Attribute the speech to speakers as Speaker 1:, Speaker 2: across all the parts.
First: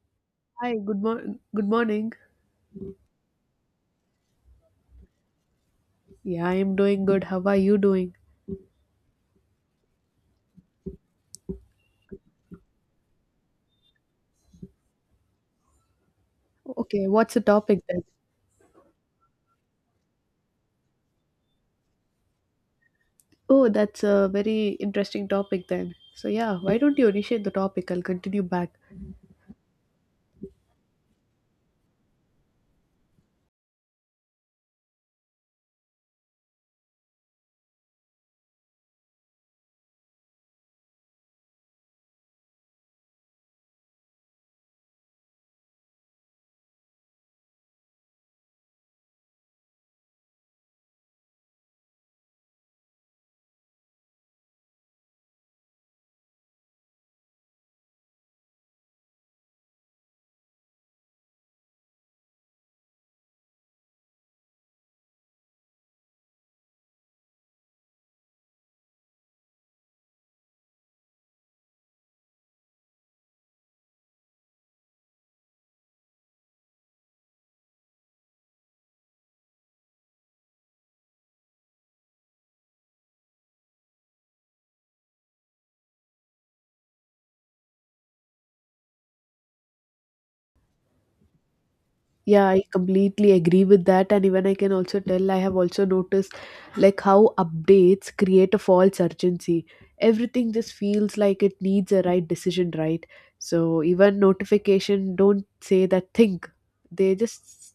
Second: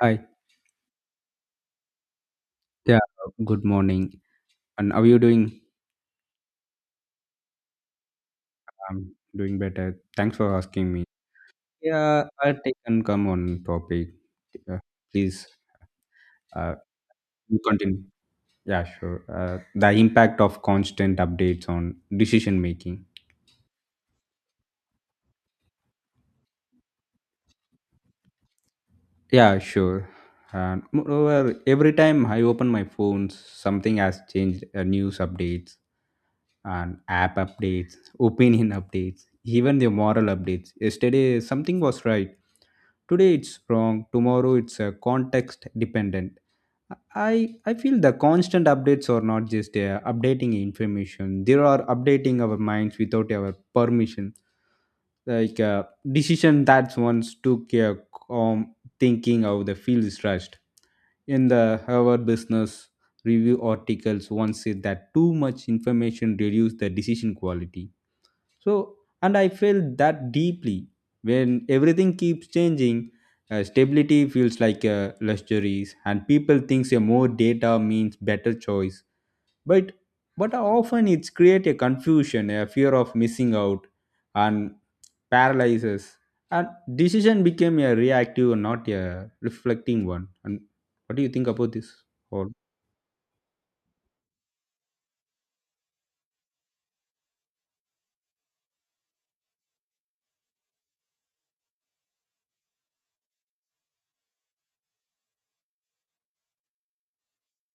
Speaker 1: Hi.
Speaker 2: Hi, good morning. Good morning.
Speaker 1: Yeah, good morning. And how are you doing?
Speaker 2: Yeah, I am doing good. How are you doing?
Speaker 1: I'm doing better. Thanks for asking me. Yeah, I'll take and come on topic. Uh, Please, uh,
Speaker 2: Okay, what's the
Speaker 1: you
Speaker 2: topic
Speaker 1: continue.
Speaker 2: then?
Speaker 1: Yeah, sure. The impact of constant updates on decision making.
Speaker 2: Oh, that's a very interesting topic then. So yeah, why don't you initiate the topic? I'll continue back.
Speaker 1: Yeah, sure. And moreover, every time I open my phones, something has changed. News updates and app updates, opinion updates, even the moral updates. Yesterday, something was right. Today it's wrong. Tomorrow it's context dependent. I i feel the constant updates are not just updating information. They are updating our minds without our permission. Like decision that once took a calm thinking of the field is rushed. In the Harvard Business Review articles once said that too much information reduces the decision quality. So, and I felt that deeply when everything keeps changing. Stability feels like a luxury, and people thinks a more data means better choice. But but often it's create a confusion, a fear of missing out, and paralyzes. And decision became a reactive, not a reflecting one. And what do you think about this?
Speaker 2: Yeah,
Speaker 1: All.
Speaker 2: I completely agree with that. And even I can also tell, I have also noticed like how updates create a false urgency. Everything just feels like it needs a right decision, right? So even notification don't say that think. They just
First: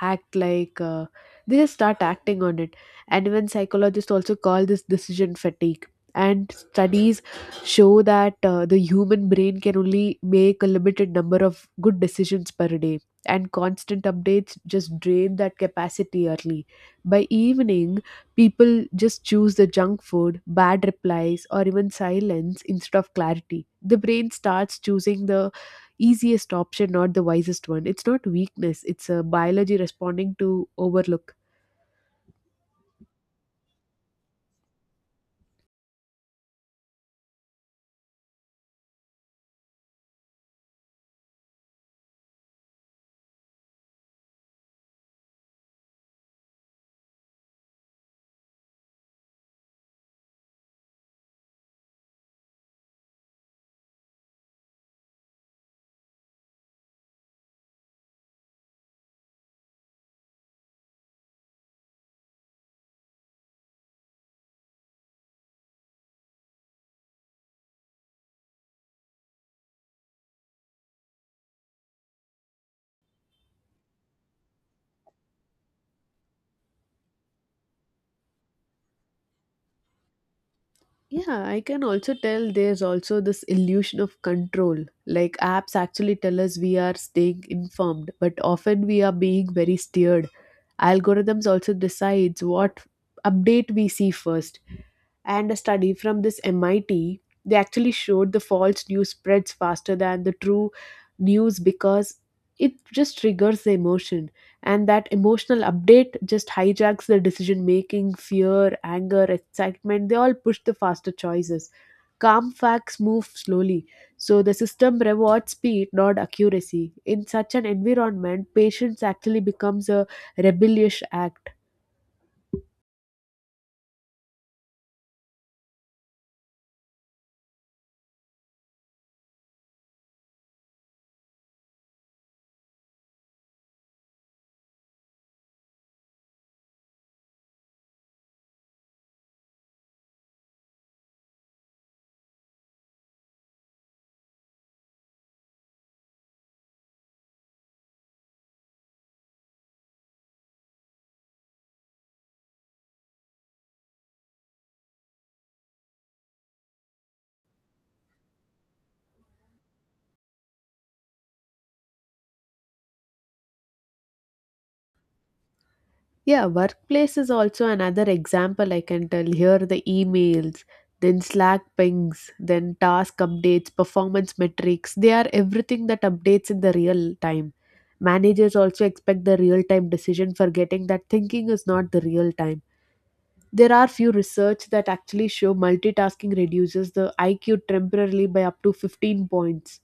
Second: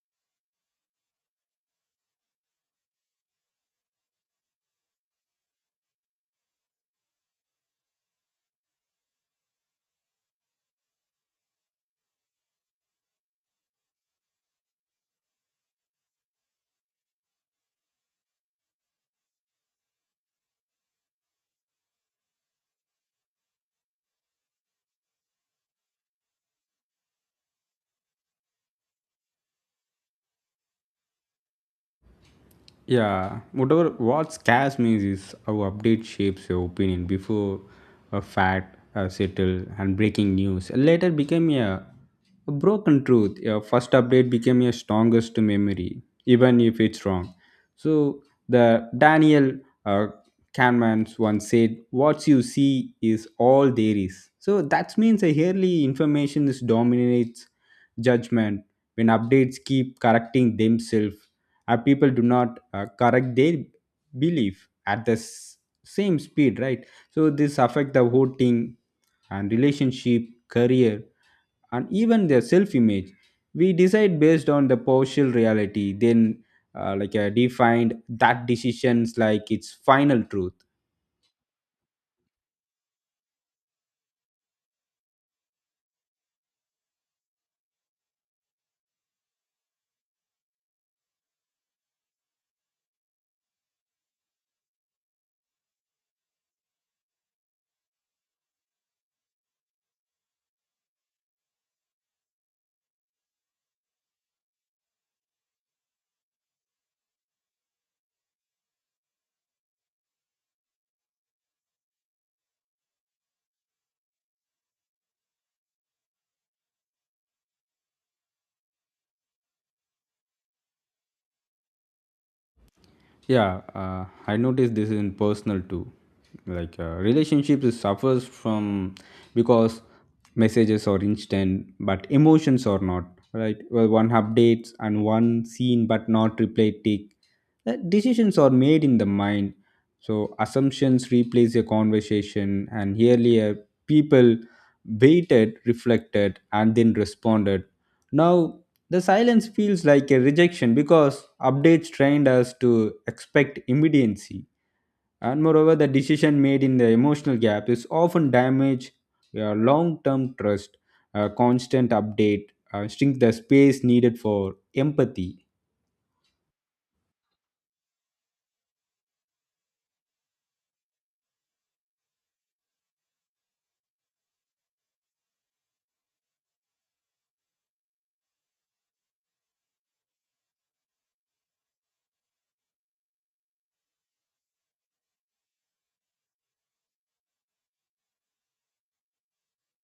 Speaker 2: act like they just start acting on it. And even psychologists also call this decision fatigue. And studies show that the human brain can only make a limited number of good decisions per day and constant updates just drain that capacity early. By evening, people just choose the junk food, bad replies, or even silence instead of clarity. The brain starts choosing the easiest option, not the wisest one. It's not weakness, it's a biology responding to overlook.
Speaker 1: Yeah, whatever what scares me is how update shapes your opinion before a fact settle, and breaking news later became a broken truth. Your first update became your strongest memory, even if it's wrong. So the Daniel uh, Kahneman once said, "What you see is all there is." So that means a yearly information is dominates judgment when updates keep correcting themselves. People do not correct their belief at the same speed, right? So this affect the voting and relationship, career, and even their self image. We decide based on the partial reality. Then like defined that decisions like its final truth.
Speaker 2: Yeah, I can also tell there's also this illusion of control. Like apps actually tell us we are staying informed, but often we are being very steered. Algorithms also decides what update we see first, and a study from this MIT, they actually showed the false news spreads faster than the true news because it just triggers the emotion, and that emotional update just hijacks the decision making, fear, anger, excitement, they all push the faster choices. Calm facts move slowly, so the system rewards speed, not accuracy. In such an environment, patience actually becomes a rebellious act.
Speaker 1: Yeah, I noticed this in personal too. Like relationships is suffers from because messages are instant, but emotions are not. Right? Well, one updates and one seen, but not replay tick. Decisions are made in the mind, so assumptions replace a conversation. And earlier, people waited, reflected, and then responded. Now the silence feels like a rejection because updates trained us to expect immediacy. And moreover, the decision made in the emotional gap is often damage your long term trust. A constant update shrink the space needed for empathy.
Speaker 2: Yeah, workplace is also another example I can tell. Here the emails, then Slack pings, then task updates, performance metrics. They are everything that updates in the real time. Managers also expect the real time decision, forgetting that thinking is not the real time. There are few research that actually show multitasking reduces the IQ temporarily by up to 15 points.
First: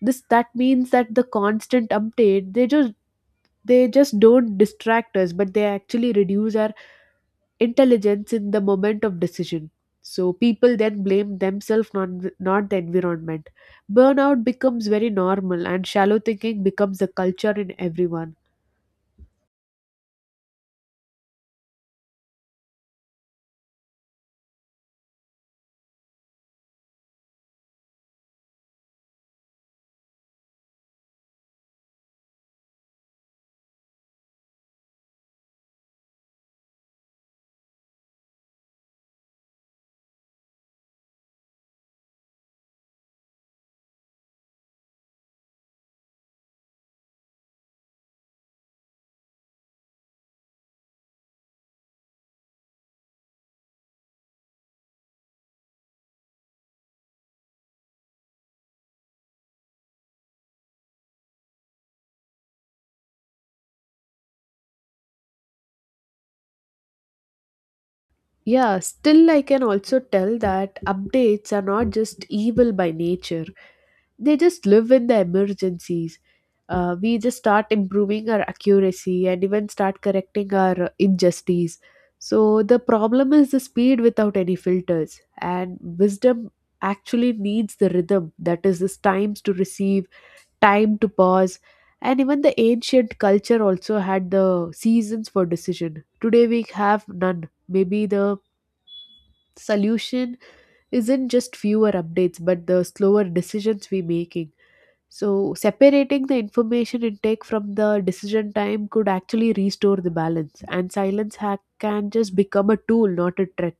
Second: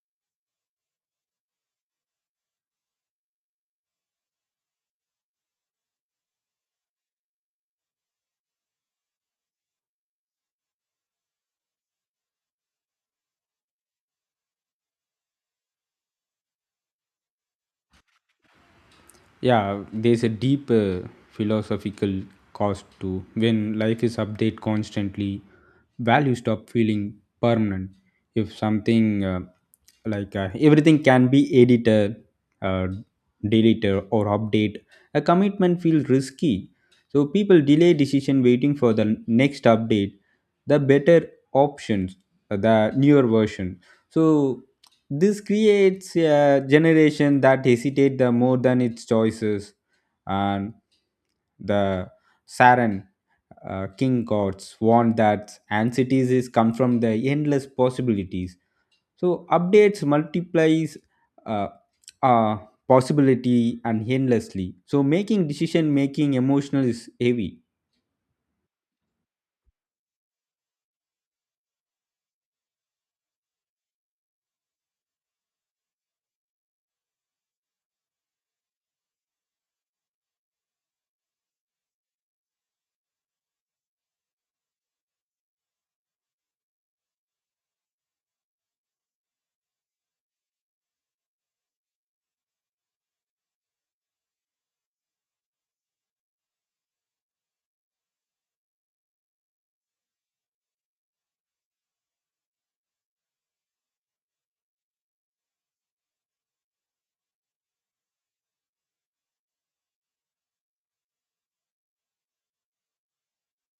Speaker 2: This that means that the constant update they just don't distract us, but they actually reduce our intelligence in the moment of decision. So people then blame themselves, not the environment. Burnout becomes very normal, and shallow thinking becomes the culture in everyone.
Speaker 1: Yeah, there's a deep philosophical cost to when life is updated constantly, values stop feeling permanent. If something like everything can be edited, uh, deleted, or update, a commitment feels risky. So people delay decision waiting for the next update, the better options, the newer version. So this creates a generation that hesitate the more than its choices, and the Saran King gods warn that anxieties is come from the endless possibilities. So updates multiplies uh, uh, possibility and endlessly. So making decision making emotional is heavy.
Speaker 2: Yeah, still, I can also tell that updates are not just evil by nature. They just live in the emergencies. We just start improving our accuracy and even start correcting our injustice. So the problem is the speed without any filters, and wisdom actually needs the rhythm, that is, this times to receive, time to pause, and even the ancient culture also had the seasons for decision. Today we have none. Maybe the solution isn't just fewer updates, but the slower decisions we making. So, separating the information intake from the decision time could actually restore the balance, and silence hack can just become a tool, not a threat.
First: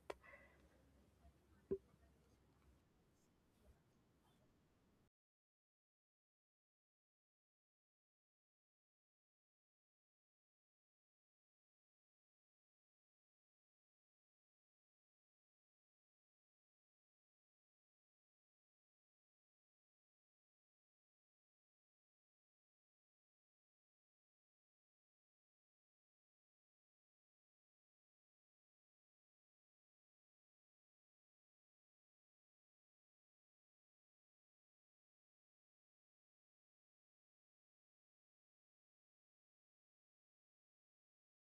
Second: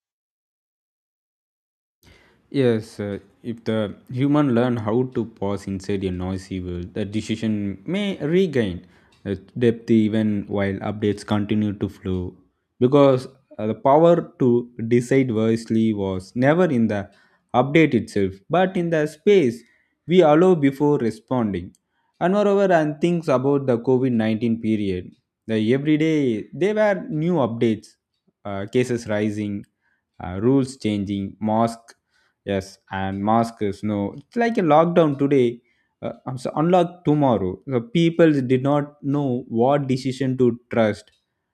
Speaker 1: Yes, if the human learn how to pause inside a noisy world, the decision may regain depth even while updates continue to flow. Because the power to decide wisely was never in the update itself, but in the space we allow before responding. And moreover, and things about the COVID-19 period, the every day there were new updates, cases rising, rules changing. Mask yes and mask is no. It's like a lockdown today, I'm so unlock tomorrow. The people did not know what decision to trust.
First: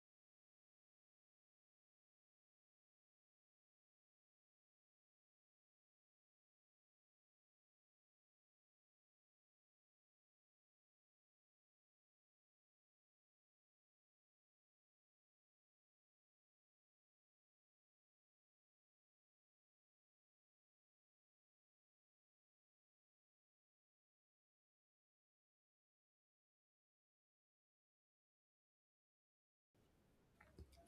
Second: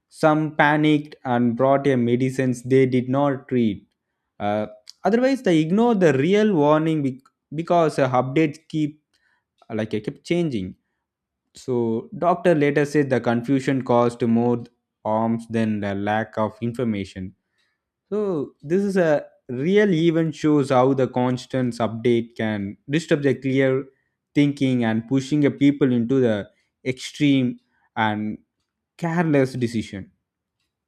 Speaker 1: Some panicked and brought a medicines they did not treat. uh, Otherwise they ignore the real warning because updates keep changing. So doctor later said the confusion caused more harms than the lack of information. So this is a real event shows how the constant update can disturb the clear thinking and pushing a people into the extreme and careless decision.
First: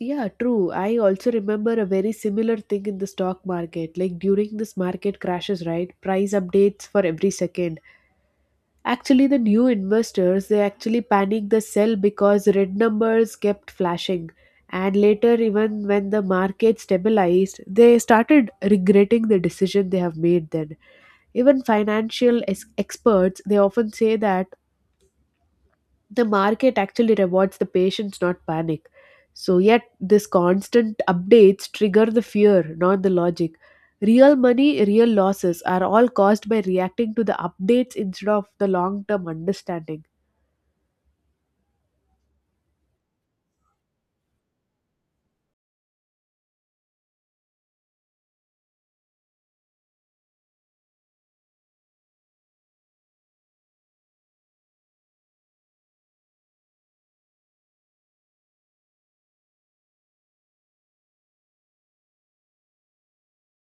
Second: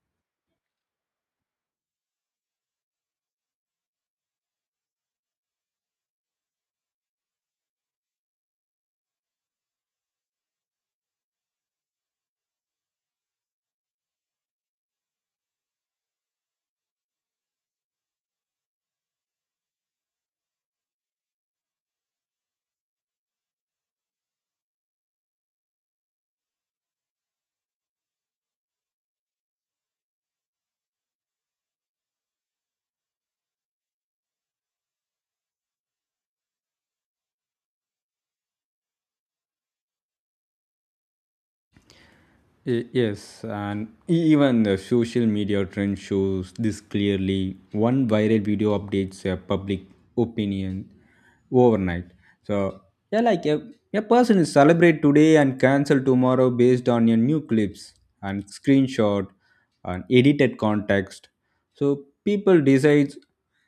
Speaker 2: Yeah, true. I also remember a very similar thing in the stock market. Like during this market crashes, right? Price updates for every second. Actually, the new investors they actually panicked the sell because red numbers kept flashing. And later, even when the market stabilized, they started regretting the decision they have made then. Even financial ex- experts they often say that the market actually rewards the patience, not panic. So yet this constant updates trigger the fear, not the logic. Real money, real losses are all caused by reacting to the updates instead of the long-term understanding.
Speaker 1: Yes, and even the social media trend shows this clearly. One viral video updates a public opinion overnight. So, yeah, like a person is celebrate today and cancel tomorrow based on your new clips and screenshot and edited context. So people decides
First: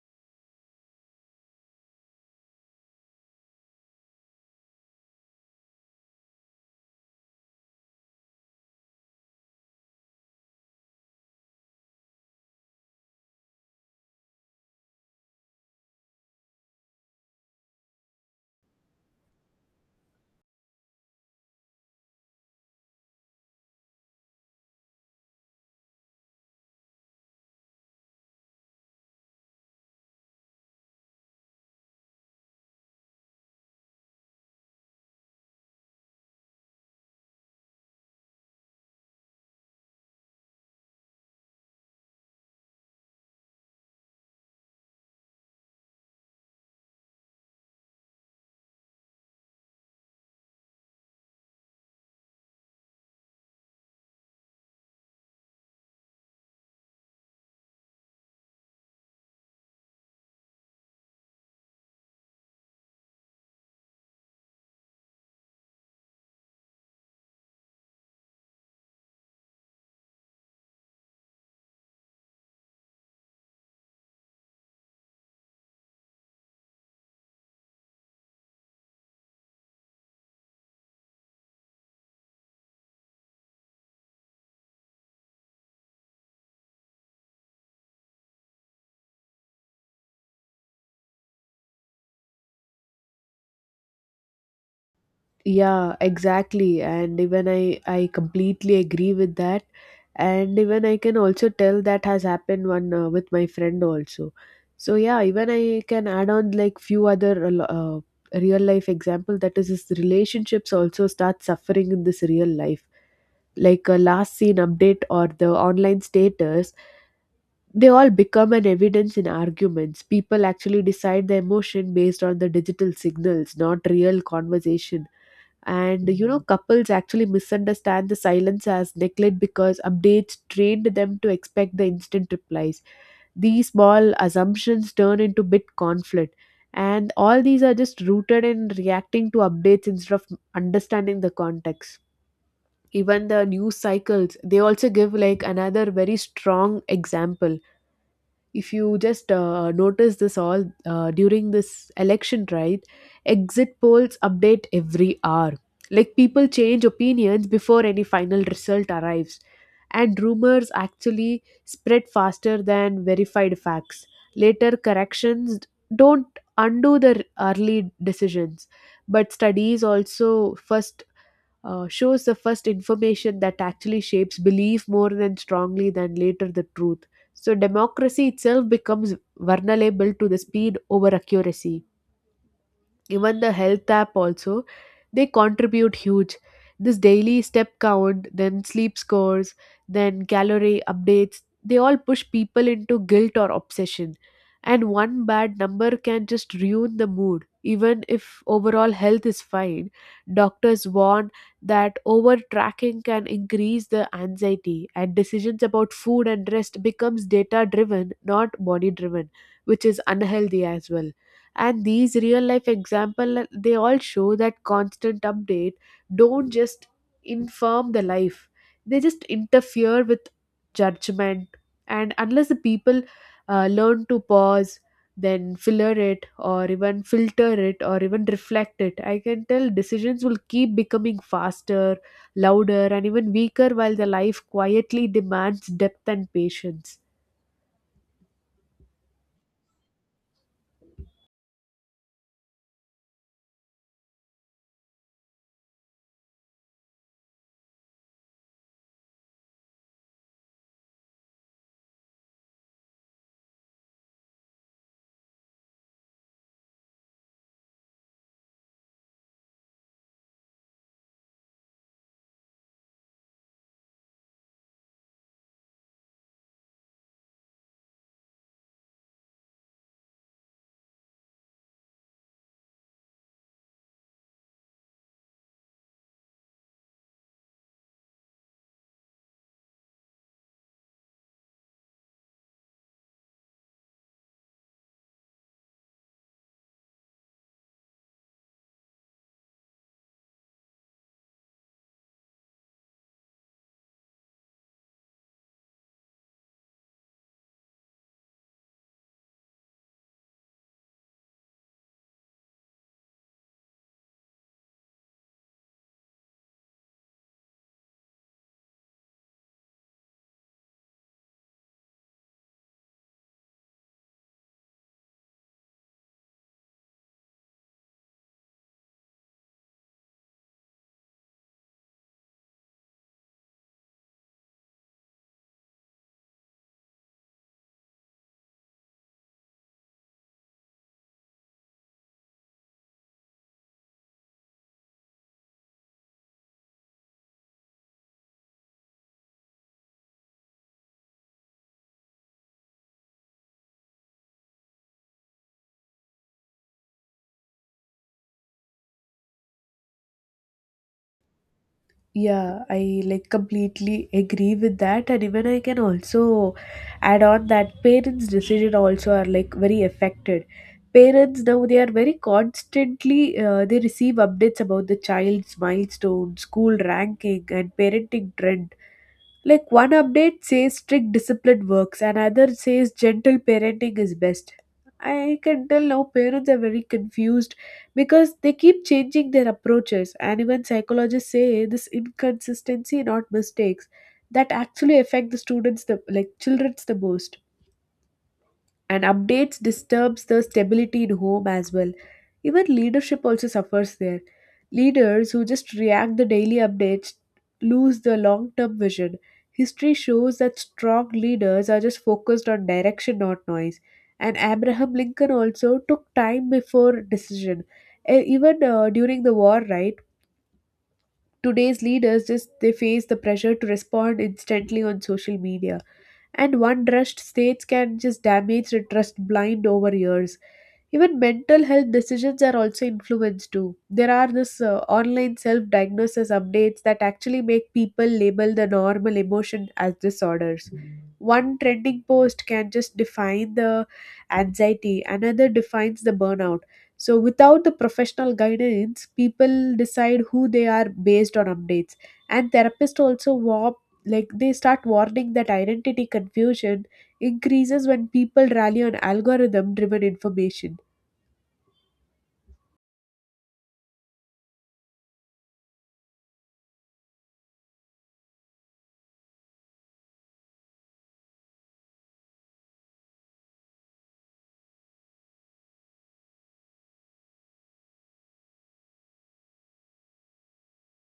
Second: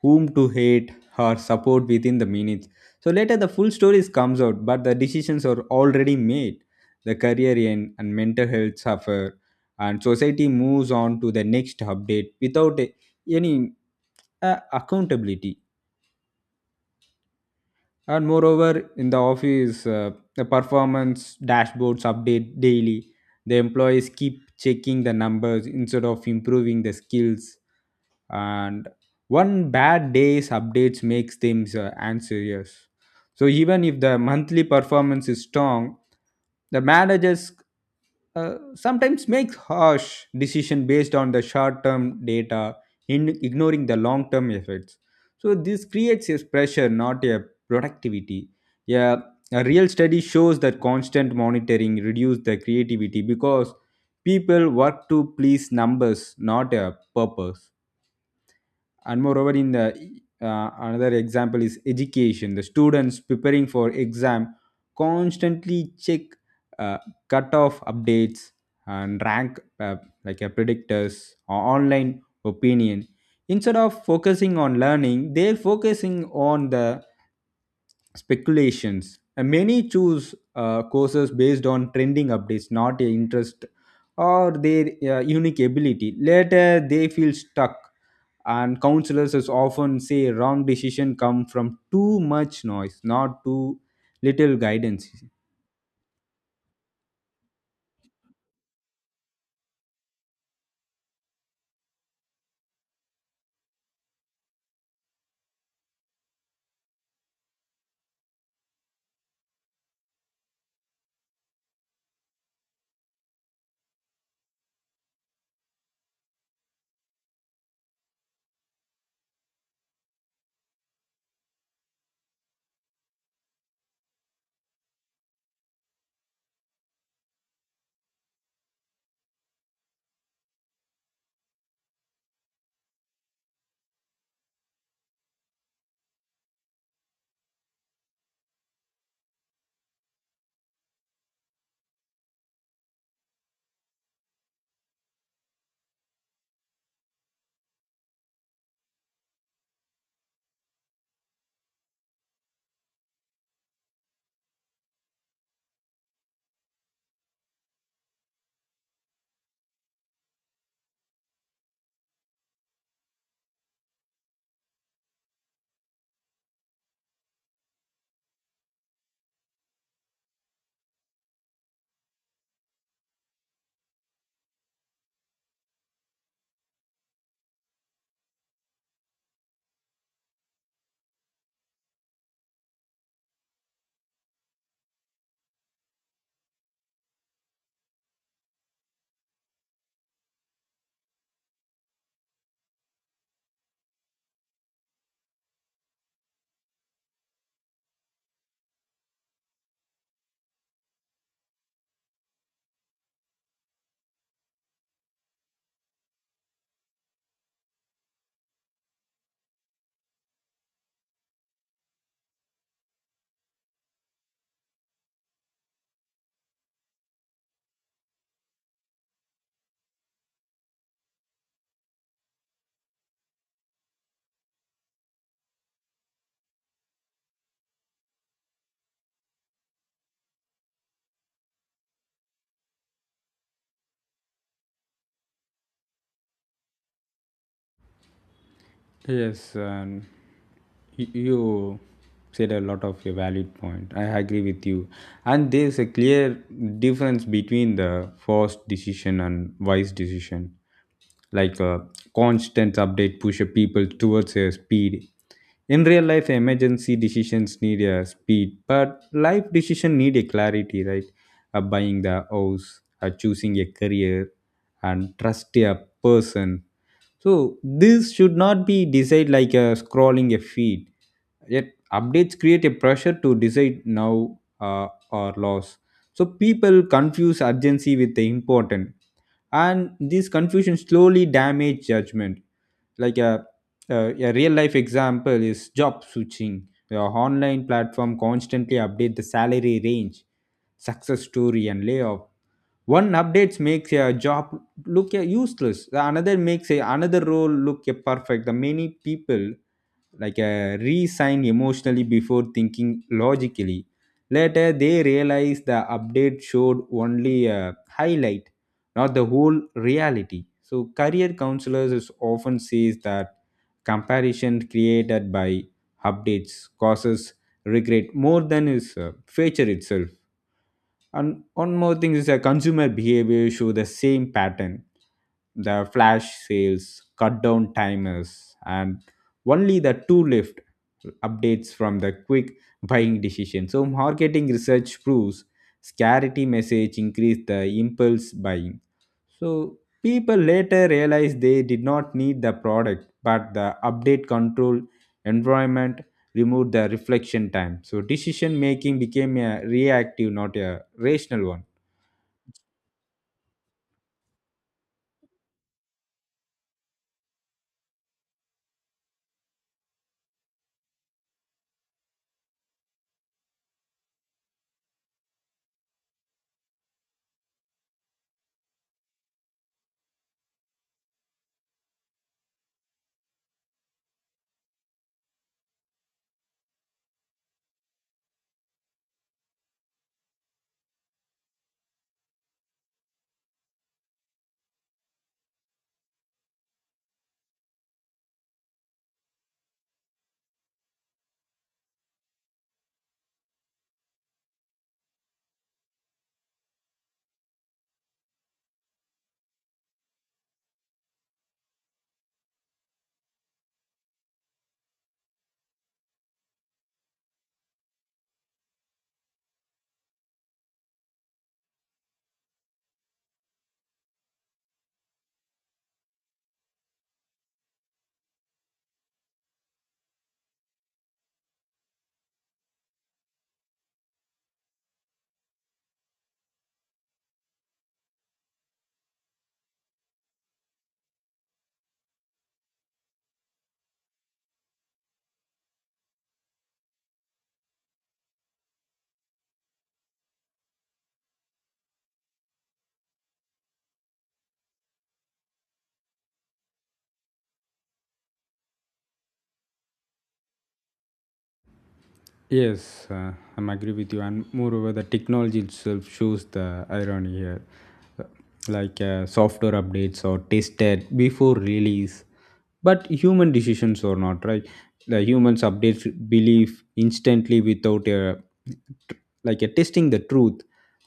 Speaker 1: whom to hate or support within the minutes. So later the full stories comes out, but the decisions are already made. The career end and mental health suffer, and society moves on to the next update without any accountability. And moreover, in the office, the performance dashboards update daily. The employees keep checking the numbers instead of improving the skills, and one bad day's updates makes them anxious. So even if the monthly performance is strong, the managers sometimes make harsh decision based on the short-term data, in ignoring the long-term effects. So this creates a pressure, not a productivity. Yeah, a real study shows that constant monitoring reduces the creativity because people work to please numbers, not a purpose. And moreover, in the another example is education. The students preparing for exam constantly check uh, cutoff updates and rank, like a predictors or online opinion. Instead of focusing on learning, they're focusing on the speculations. And many choose courses based on trending updates, not a interest or their unique ability. Later, they feel stuck, and counselors is often say wrong decision come from too much noise, not too little guidance.
Speaker 2: Yeah, exactly. And even I completely agree with that, and even I can also tell that has happened one with my friend also. So yeah, even I can add on like few other uh, real life example, that is, his relationships also start suffering in this real life, like a last seen update or the online status, they all become an evidence in arguments. People actually decide the emotion based on the digital signals, not real conversation. And you know couples actually misunderstand the silence as neglect because updates trained them to expect the instant replies. These small assumptions turn into big conflict, and all these are just rooted in reacting to updates instead of understanding the context. Even the news cycles they also give like another very strong example. If you just notice this all during this election, right? Exit polls update every hour. Like people change opinions before any final result arrives, and rumors actually spread faster than verified facts. Later corrections don't undo the early decisions, but studies also first shows the first information that actually shapes belief more than strongly than later the truth. So democracy itself becomes vulnerable to the speed over accuracy. Even the health app also, they contribute huge. This daily step count, then sleep scores, then calorie updates, they all push people into guilt or obsession, and one bad number can just ruin the mood even if overall health is fine. Doctors warn that over tracking can increase the anxiety, and decisions about food and rest becomes data driven, not body driven, which is unhealthy as well. And these real life example, they all show that constant update don't just inform the life, they just interfere with judgment. And unless the people learn to pause, then filter it, or even reflect it, I can tell decisions will keep becoming faster, louder, and even weaker, while the life quietly demands depth and patience.
Speaker 1: Yes, and you said a lot of a valid point. I agree with you. And there's a clear difference between the forced decision and wise decision. Like a constant update pushes people towards a speed. In real life, emergency decisions need a speed, but life decision need a clarity, right? Buying the house, choosing a career, and trust a person, so this should not be decided like a scrolling a feed. Yet updates create a pressure to decide now, or loss. So people confuse urgency with the important, and this confusion slowly damage judgment. Like a real life example is job switching. Your online platform constantly update the salary range, success story, and layoff. One updates makes a job look useless. The another makes another role look perfect. The many people like a re-sign emotionally before thinking logically. Later, they realized the update showed only a highlight, not the whole reality. So, career counselors is often says that comparison created by updates causes regret more than is feature itself. And one more thing is a consumer behavior show the same pattern. The flash sales, cut down timers, and only the two lift updates from the quick buying decision. So marketing research proves scarcity message increased the impulse buying. So people later realized they did not need the product, but the update control environment remove the reflection time. So decision making became a reactive, not a rational one.
Speaker 2: Yeah, I like completely agree with that, and even I can also add on that parents' decision also are like very affected. Parents now they are very constantly they receive updates about the child's milestone, school ranking, and parenting trends. Like one update says strict discipline works, and another says gentle parenting is best. I can tell now parents are very confused because they keep changing their approaches, and even psychologists say this inconsistency, not mistakes, that actually affect the students, the like childrens, the most, and updates disturbs the stability in home as well. Even leadership also suffers there. Leaders who just react the daily updates lose the long term vision. History shows that strong leaders are just focused on direction, not noise, and Abraham Lincoln also took time before decision. E- even during the war, right? Today's leaders just they face the pressure to respond instantly on social media, and one rushed states can just damage the trust blind over years. Even mental health decisions are also influenced too. There are this online self diagnosis updates that actually make people label the normal emotion as disorders. One trending post can just define the anxiety, another defines the burnout. So without the professional guidance, people decide who they are based on updates, and therapists also warp, like they start warning that identity confusion increases when people rally on algorithm driven information.
Speaker 1: Yes, I'm agree with you. And moreover, the technology itself shows the irony here, like software updates or tested before release, but human decisions or not, right? The humans update belief instantly without a, like a, testing the truth.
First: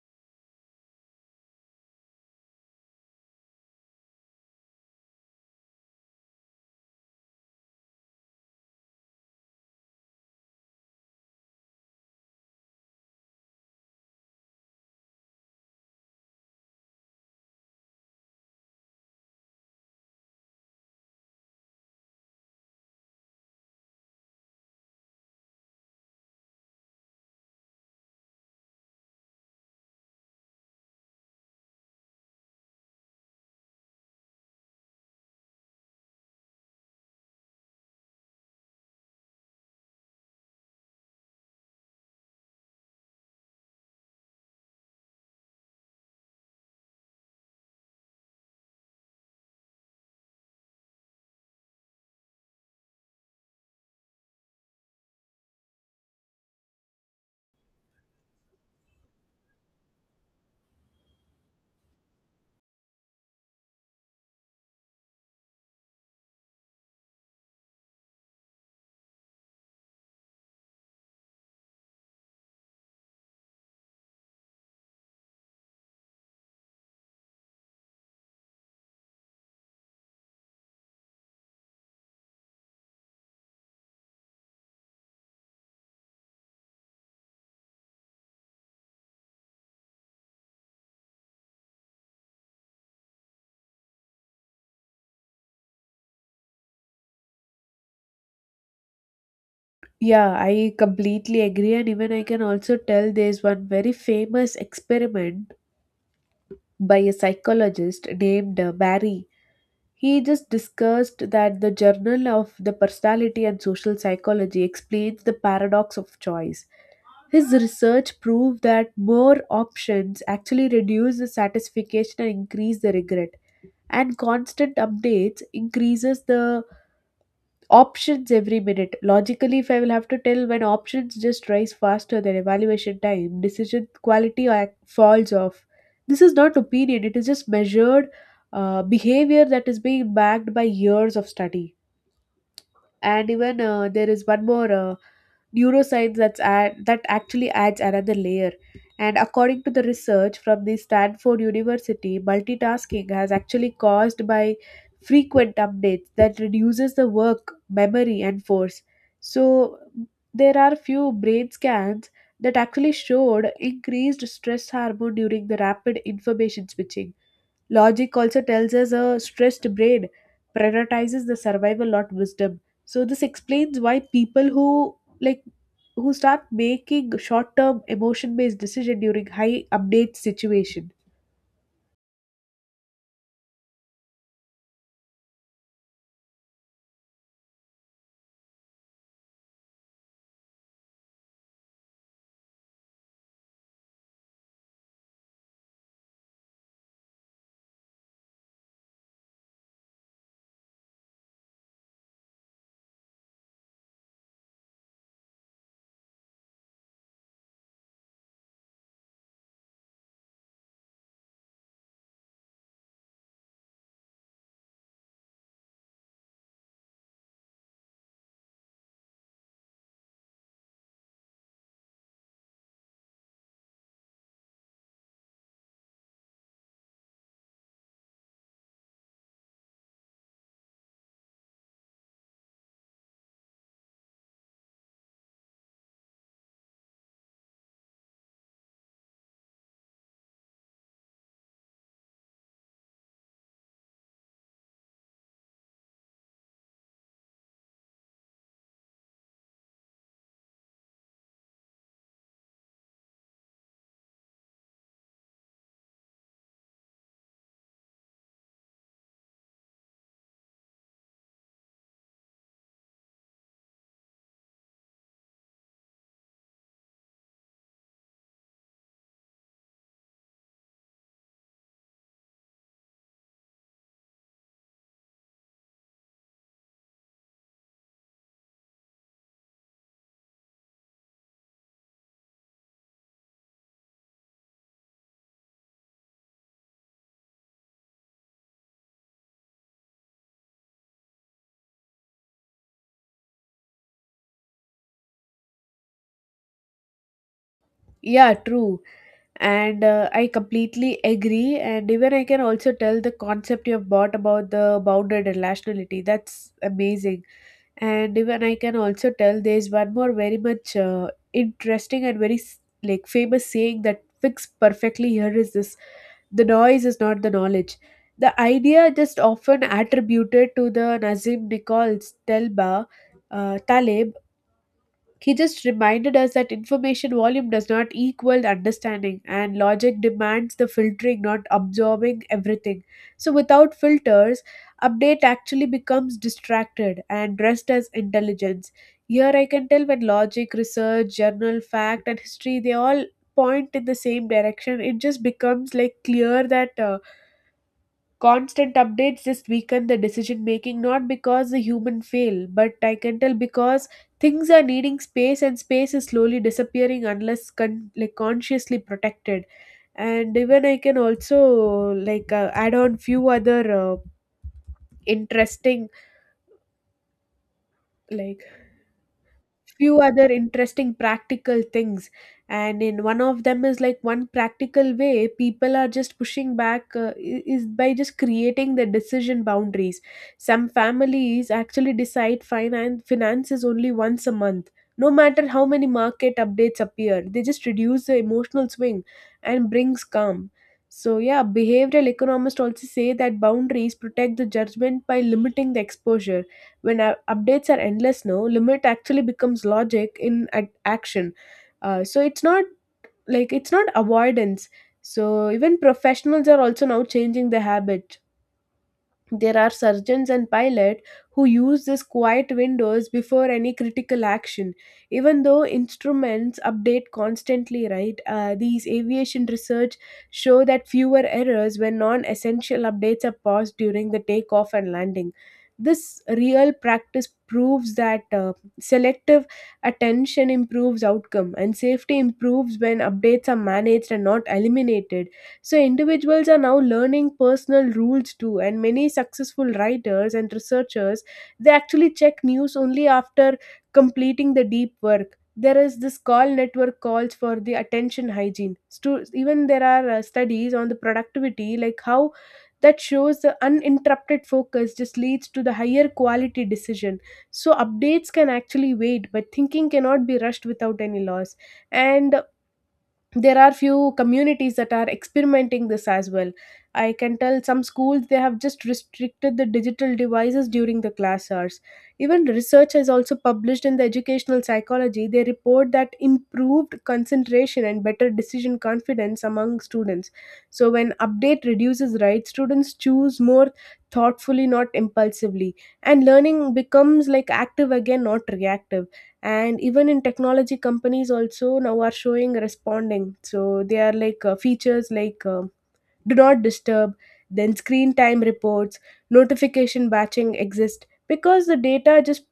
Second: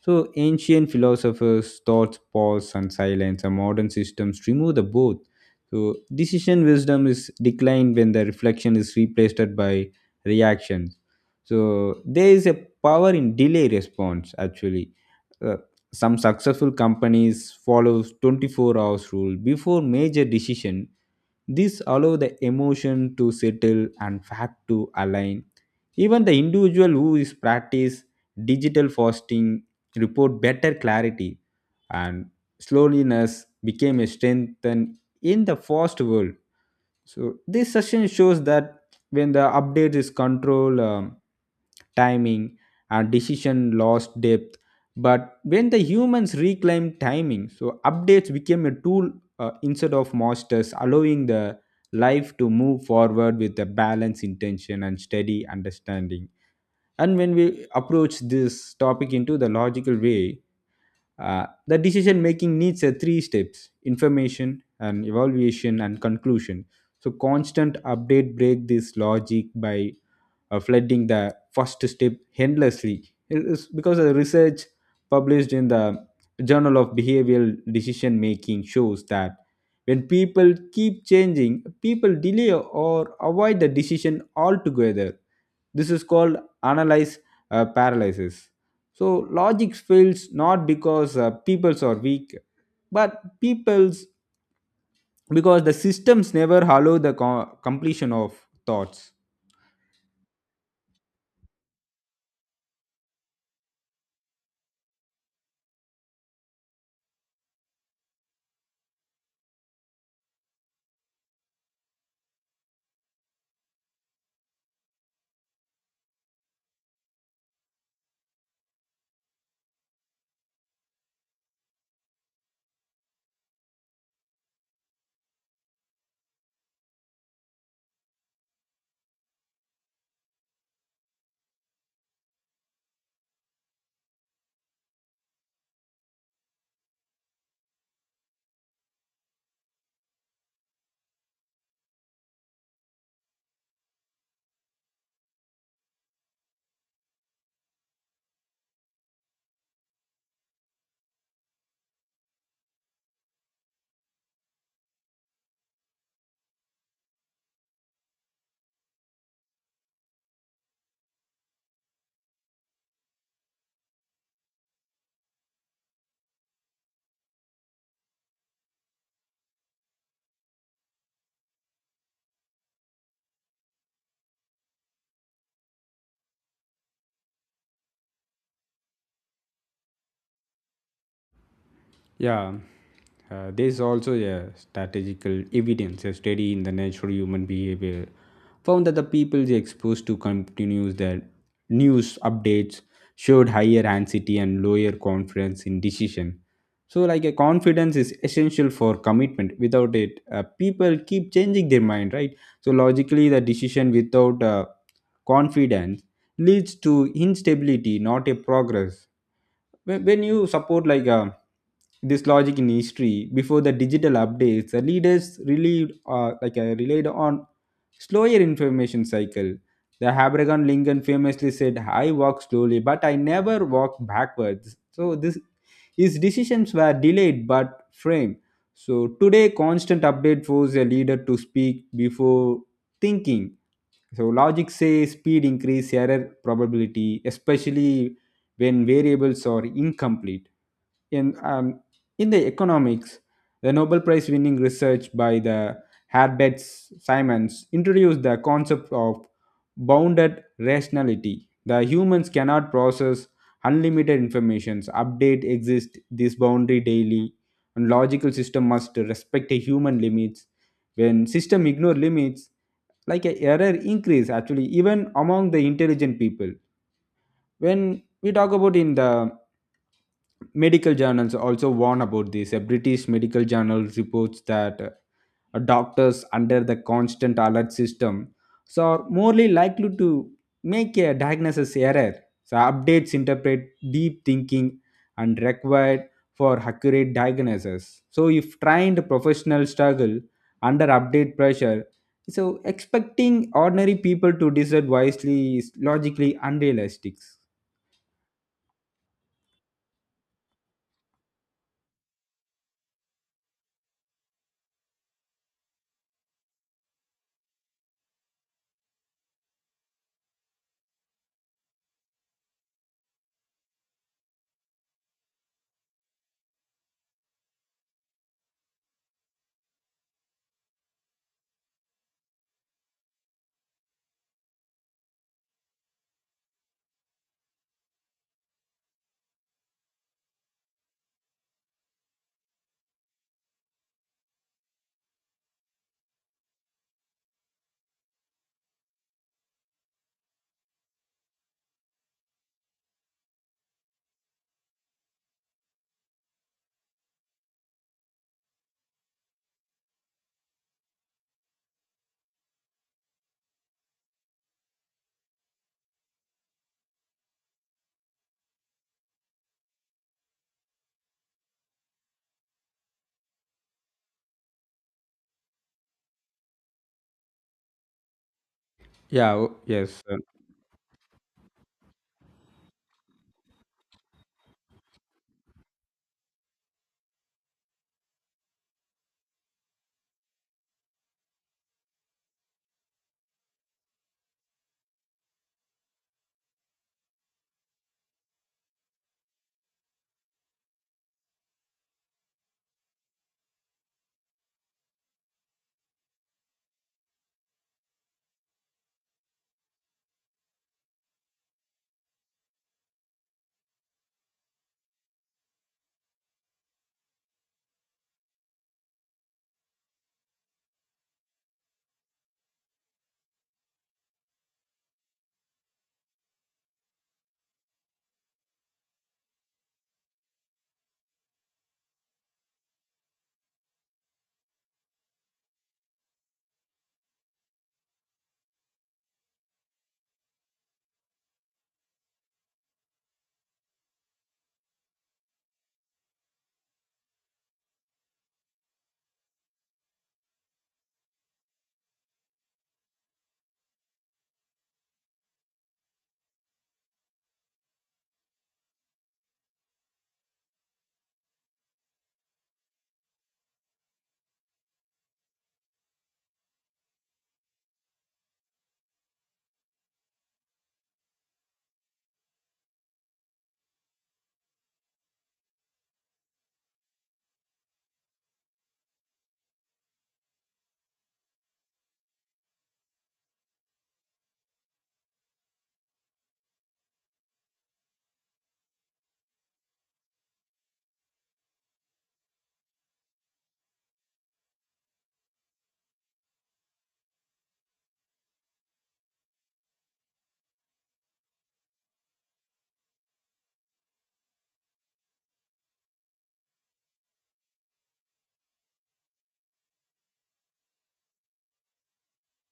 Speaker 1: So ancient philosophers thoughts pause and silence, and modern systems remove the both. So decision wisdom is declined when the reflection is replaced by reaction. So there is a power in delay response actually. Uh, some successful companies follow 24 hours rule before major decision. This allow the emotion to settle and fact to align. Even the individual who is practice digital fasting report better clarity, and slowness became a strength in the fast world. So this session shows that when the update is control timing and decision loss depth, but when the humans reclaim timing, so updates became a tool instead of masters, allowing the life to move forward with a balanced intention and steady understanding. And when we approach this topic into the logical way, the decision making needs a three steps: information and evaluation and conclusion. So constant update break this logic by flooding the first step endlessly. It is because the research published in the Journal of Behavioral Decision Making shows that when people keep changing, people delay or avoid the decision altogether. This is called analyze paralysis. So logic fails not because peoples are weak, but peoples because the systems never allow the completion of thoughts.
Speaker 2: Yeah, I completely agree, and even I can also tell there's one very famous experiment by a psychologist named Barry. He just discussed that the Journal of the Personality and Social Psychology explains the paradox of choice. His research proved that more options actually reduce the satisfaction and increase the regret, and constant updates increases the options every minute. Logically, if I will have to tell, when options just rise faster than evaluation time, decision quality ac- falls off. This is not opinion, it is just measured behavior that is being backed by years of study. And even there is one more. Neuroscience that actually adds another layer. And according to the research from the Stanford University, multitasking has actually caused by frequent updates that reduces the work, memory, and force. So there are few brain scans that actually showed increased stress hormone during the rapid information switching. Logic also tells us a stressed brain prioritizes the survival, not wisdom. So this explains why people who start making short-term emotion-based decision during high update situation.
Speaker 1: Yeah, there is also a statistical evidence. A study in the natural human behavior found that the people is exposed to continuous their news updates showed higher anxiety and lower confidence in decision. So, like a confidence is essential for commitment. Without it, people keep changing their mind, right? So logically, the decision without confidence leads to instability, not a progress. When you support like this logic in history before the digital updates, the leaders relied relied on slower information cycle. The Abraham Lincoln famously said, "I walk slowly, but I never walk backwards." So this his decisions were delayed but framed. So today, constant update forces a leader to speak before thinking so logic says speed increase error probability, especially when variables are incomplete in um, in the economics, the Nobel Prize winning research by the Herbert Simons introduced the concept of bounded rationality. The humans cannot process unlimited informations, update exist this boundary daily, and logical system must respect a human limits. When system ignore limits, like a error increase actually even among the intelligent people. When we talk about in the Medical journals also warn about this. A British medical journal reports that doctors under the constant alert system so are morely likely to make a diagnosis error. So updates interpret deep thinking and required for accurate diagnosis. So if trained professionals struggle under update pressure, so expecting ordinary people to decide wisely is logically unrealistic.
Speaker 2: Yeah, true. And I completely agree. And even I can also tell the concept you've brought about the bounded rationality. That's amazing. And even I can also tell there's one more very much interesting and very s- like famous saying that fits perfectly here is this, the noise is not the knowledge. The idea just often attributed to the Nazim Nichols Telba, Taleb. He just reminded us that information volume does not equal understanding, and logic demands the filtering, not absorbing everything. So, without filters, update actually becomes distracted and dressed as intelligence. Here, I can tell when logic, research, journal, fact, and history they all point in the same direction, it just becomes like clear that. Constant updates just weaken the decision making, not because the human fail, but I can tell because things are needing space, and space is slowly disappearing unless like consciously protected. And even I can also like add on few other uh, interesting like
Speaker 1: Yeah,
Speaker 2: few
Speaker 1: yes.
Speaker 2: other interesting practical things. And in one of them is like one practical way people are just pushing back is by just creating the decision boundaries. Some families actually decide finances only once a month. No matter how many market updates appear, they just reduce the emotional swing and brings calm. So yeah, behavioral economists also say that boundaries protect the judgment by limiting the exposure. When updates are endless now, limit actually becomes logic in action. So it's not like it's not avoidance. So even professionals are also now changing the habit. There are surgeons and pilots who use these quiet windows before any critical action, even though instruments update constantly, right? These aviation research show that fewer errors when non-essential updates are paused during the takeoff and landing. This real practice proves that selective attention improves outcome, and safety improves when updates are managed and not eliminated. So individuals are now learning personal rules too, and many successful writers and researchers, they actually check news only after completing the deep work. There is this call network calls for the attention hygiene. Even there are studies on the productivity, like how that shows the uninterrupted focus just leads to the higher quality decision. So updates can actually wait, but thinking cannot be rushed without any loss. And there are few communities that are experimenting this as well. I can tell some schools, they have just restricted the digital devices during the class hours. Even research has also published in the educational psychology, they report that improved concentration and better decision confidence among students. So when update reduces, right, students choose more thoughtfully, not impulsively, and learning becomes like active again, not reactive. And even in technology companies also now are showing responding, so they are like features like do not disturb, then screen time reports, notification batching exist, because the data just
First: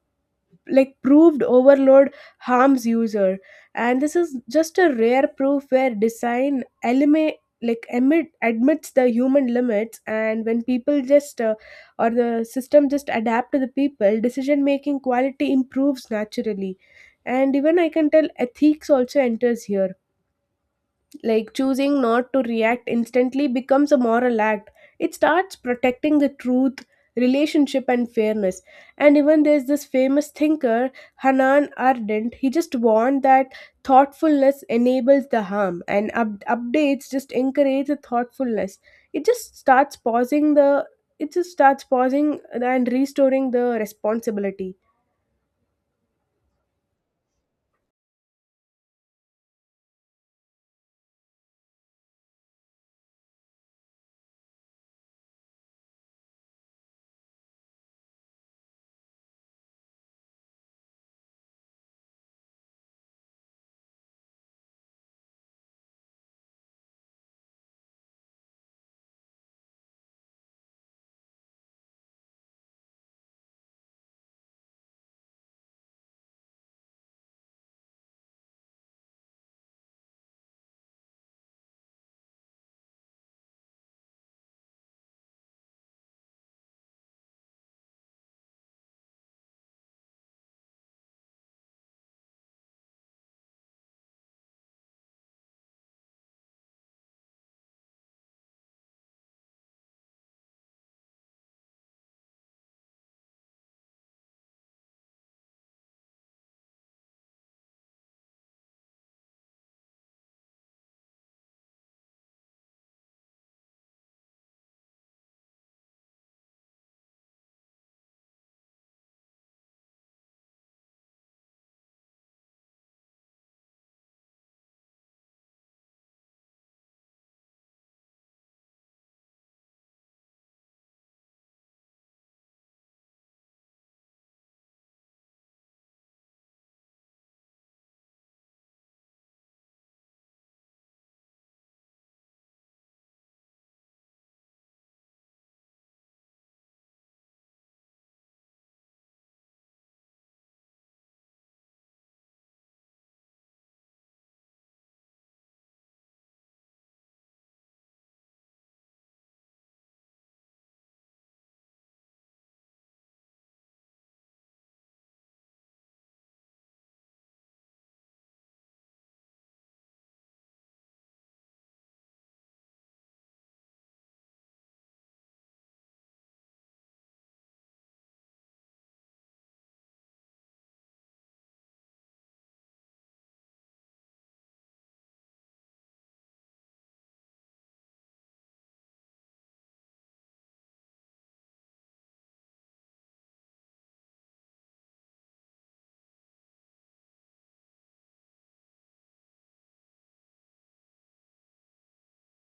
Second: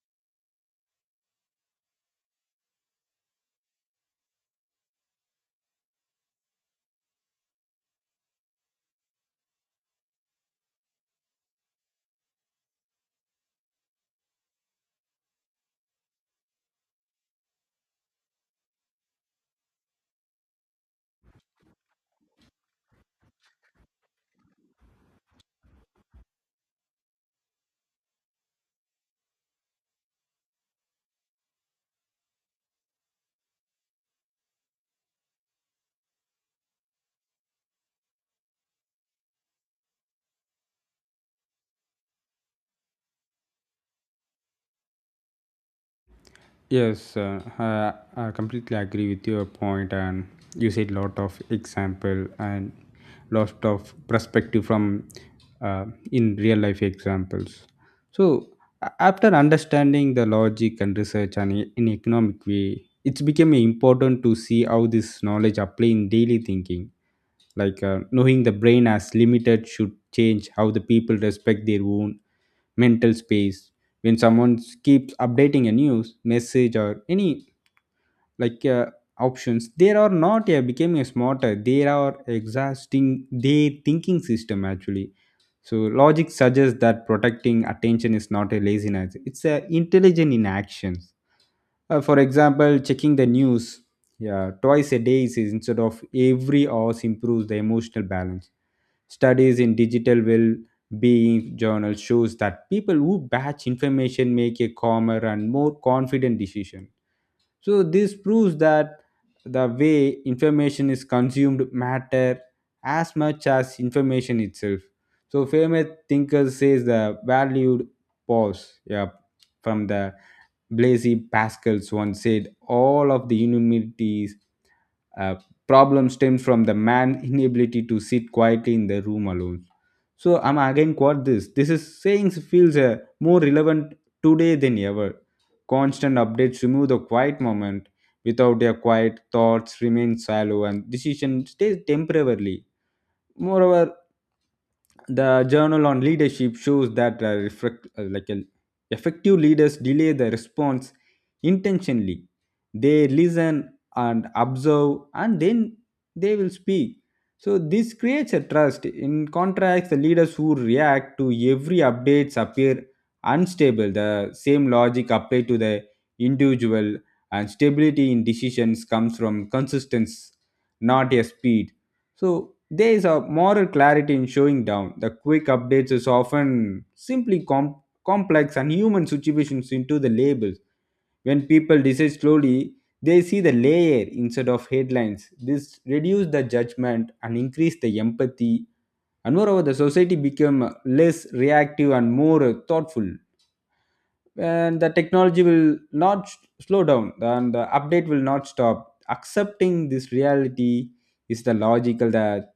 Speaker 2: like proved overload harms user. And this is just a rare proof where design eliminate, like admits the human limits, and when people just or the system just adapt to the people, decision making quality improves naturally. And even I can tell ethics also enters here, like choosing not to react instantly becomes a moral act. It starts protecting the truth, relationship and fairness. And even there's this famous thinker, Hanan Ardent, he just warned that thoughtfulness enables the harm, and updates just encourage the thoughtfulness. it just starts pausing the it just starts pausing and restoring the responsibility.
Speaker 1: Yes, I completely agree with your point, and you said lot of example and lot of perspective from uh, in real life examples. So after understanding the logic and research and in economic way, it's became important to see how this knowledge apply in daily thinking. Like knowing the brain as limited should change how the people respect their own mental space when someone keeps updating a news message or any like uh, options they are not becoming a smarter they are exhausting their thinking system actually so logic suggests that protecting attention is not a laziness it's a intelligent in actions. For example checking the news, yeah, twice a day is instead of every hours improves the emotional balance. Studies in digital well-being journal shows that people who batch information make a calmer and more confident decision. So this proves that the way information is consumed matter as much as information itself. So famous thinker says the valued pause. Yeah, from the Blaise Pascals once said, all of the humanities uh, problem stems from the man's inability to sit quietly in the room alone. So I'm again quote this. This is saying feels more relevant today than ever. Constant updates remove the quiet moment. Without their quiet, thoughts remain shallow and decision stays temporarily. Moreover, the journal on leadership shows that reflect, like effective leaders delay the response intentionally. They listen and observe, and then they will speak. So this creates a trust. In contrast, the leaders who react to every updates appear unstable. The same logic applied to the individual, and stability in decisions comes from consistency, not a speed. So there is a moral clarity in showing down. The quick updates is often simply complex and human situations into the labels. When people decide slowly, they see the layer instead of headlines. This reduce the judgment and increase the empathy. And moreover, the society become less reactive and more thoughtful. And the technology will not slow down, and the update will not stop. Accepting this reality is the logical that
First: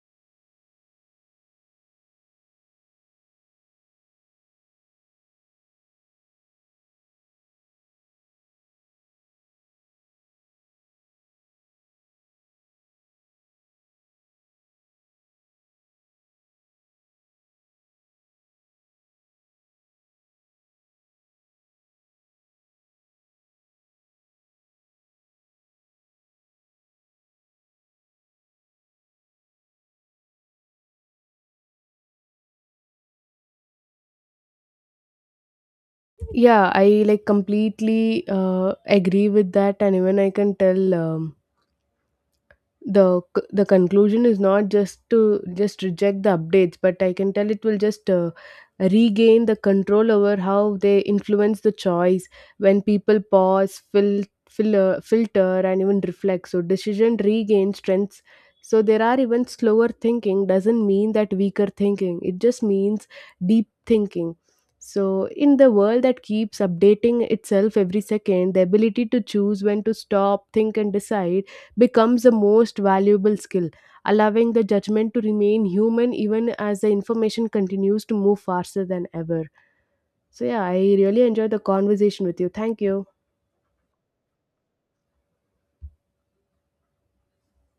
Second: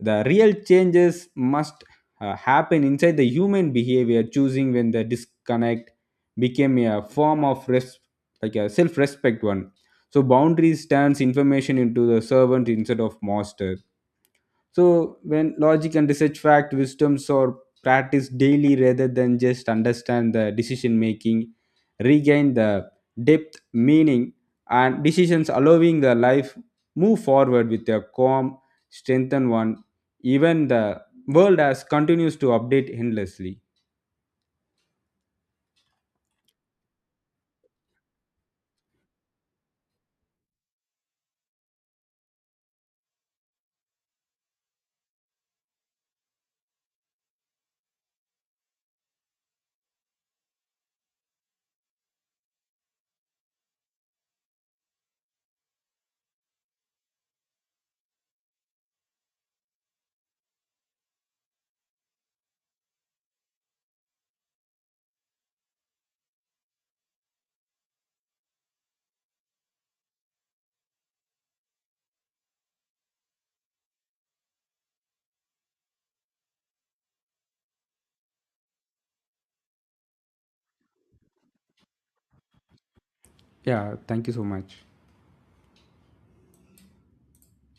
Speaker 1: the real changes must happen inside the human behavior, choosing when the disconnect became a form of a self-respect one. So boundaries turns information into the servant instead of master. So when logic and research fact wisdoms are practiced daily rather than just understand the decision making, regain the depth, meaning, and decisions allowing the life move forward with a calm, strengthened one. Even the world as continues to update endlessly.
Speaker 2: Yeah, I like completely uh, agree with that. And even I can tell the conclusion is not just to just reject the updates, but I can tell it will just regain the control over how they influence the choice. When people pause, fill filter and even reflect, so decision regain strengths. So there are even slower thinking doesn't mean that weaker thinking, it just means deep thinking. So in the world that keeps updating itself every second, the ability to choose when to stop, think and decide becomes the most valuable skill, allowing the judgment to remain human even as the information continues to move faster than ever. So yeah, I really enjoyed the conversation with you. Thank you.
Speaker 1: Yeah, thank you so much.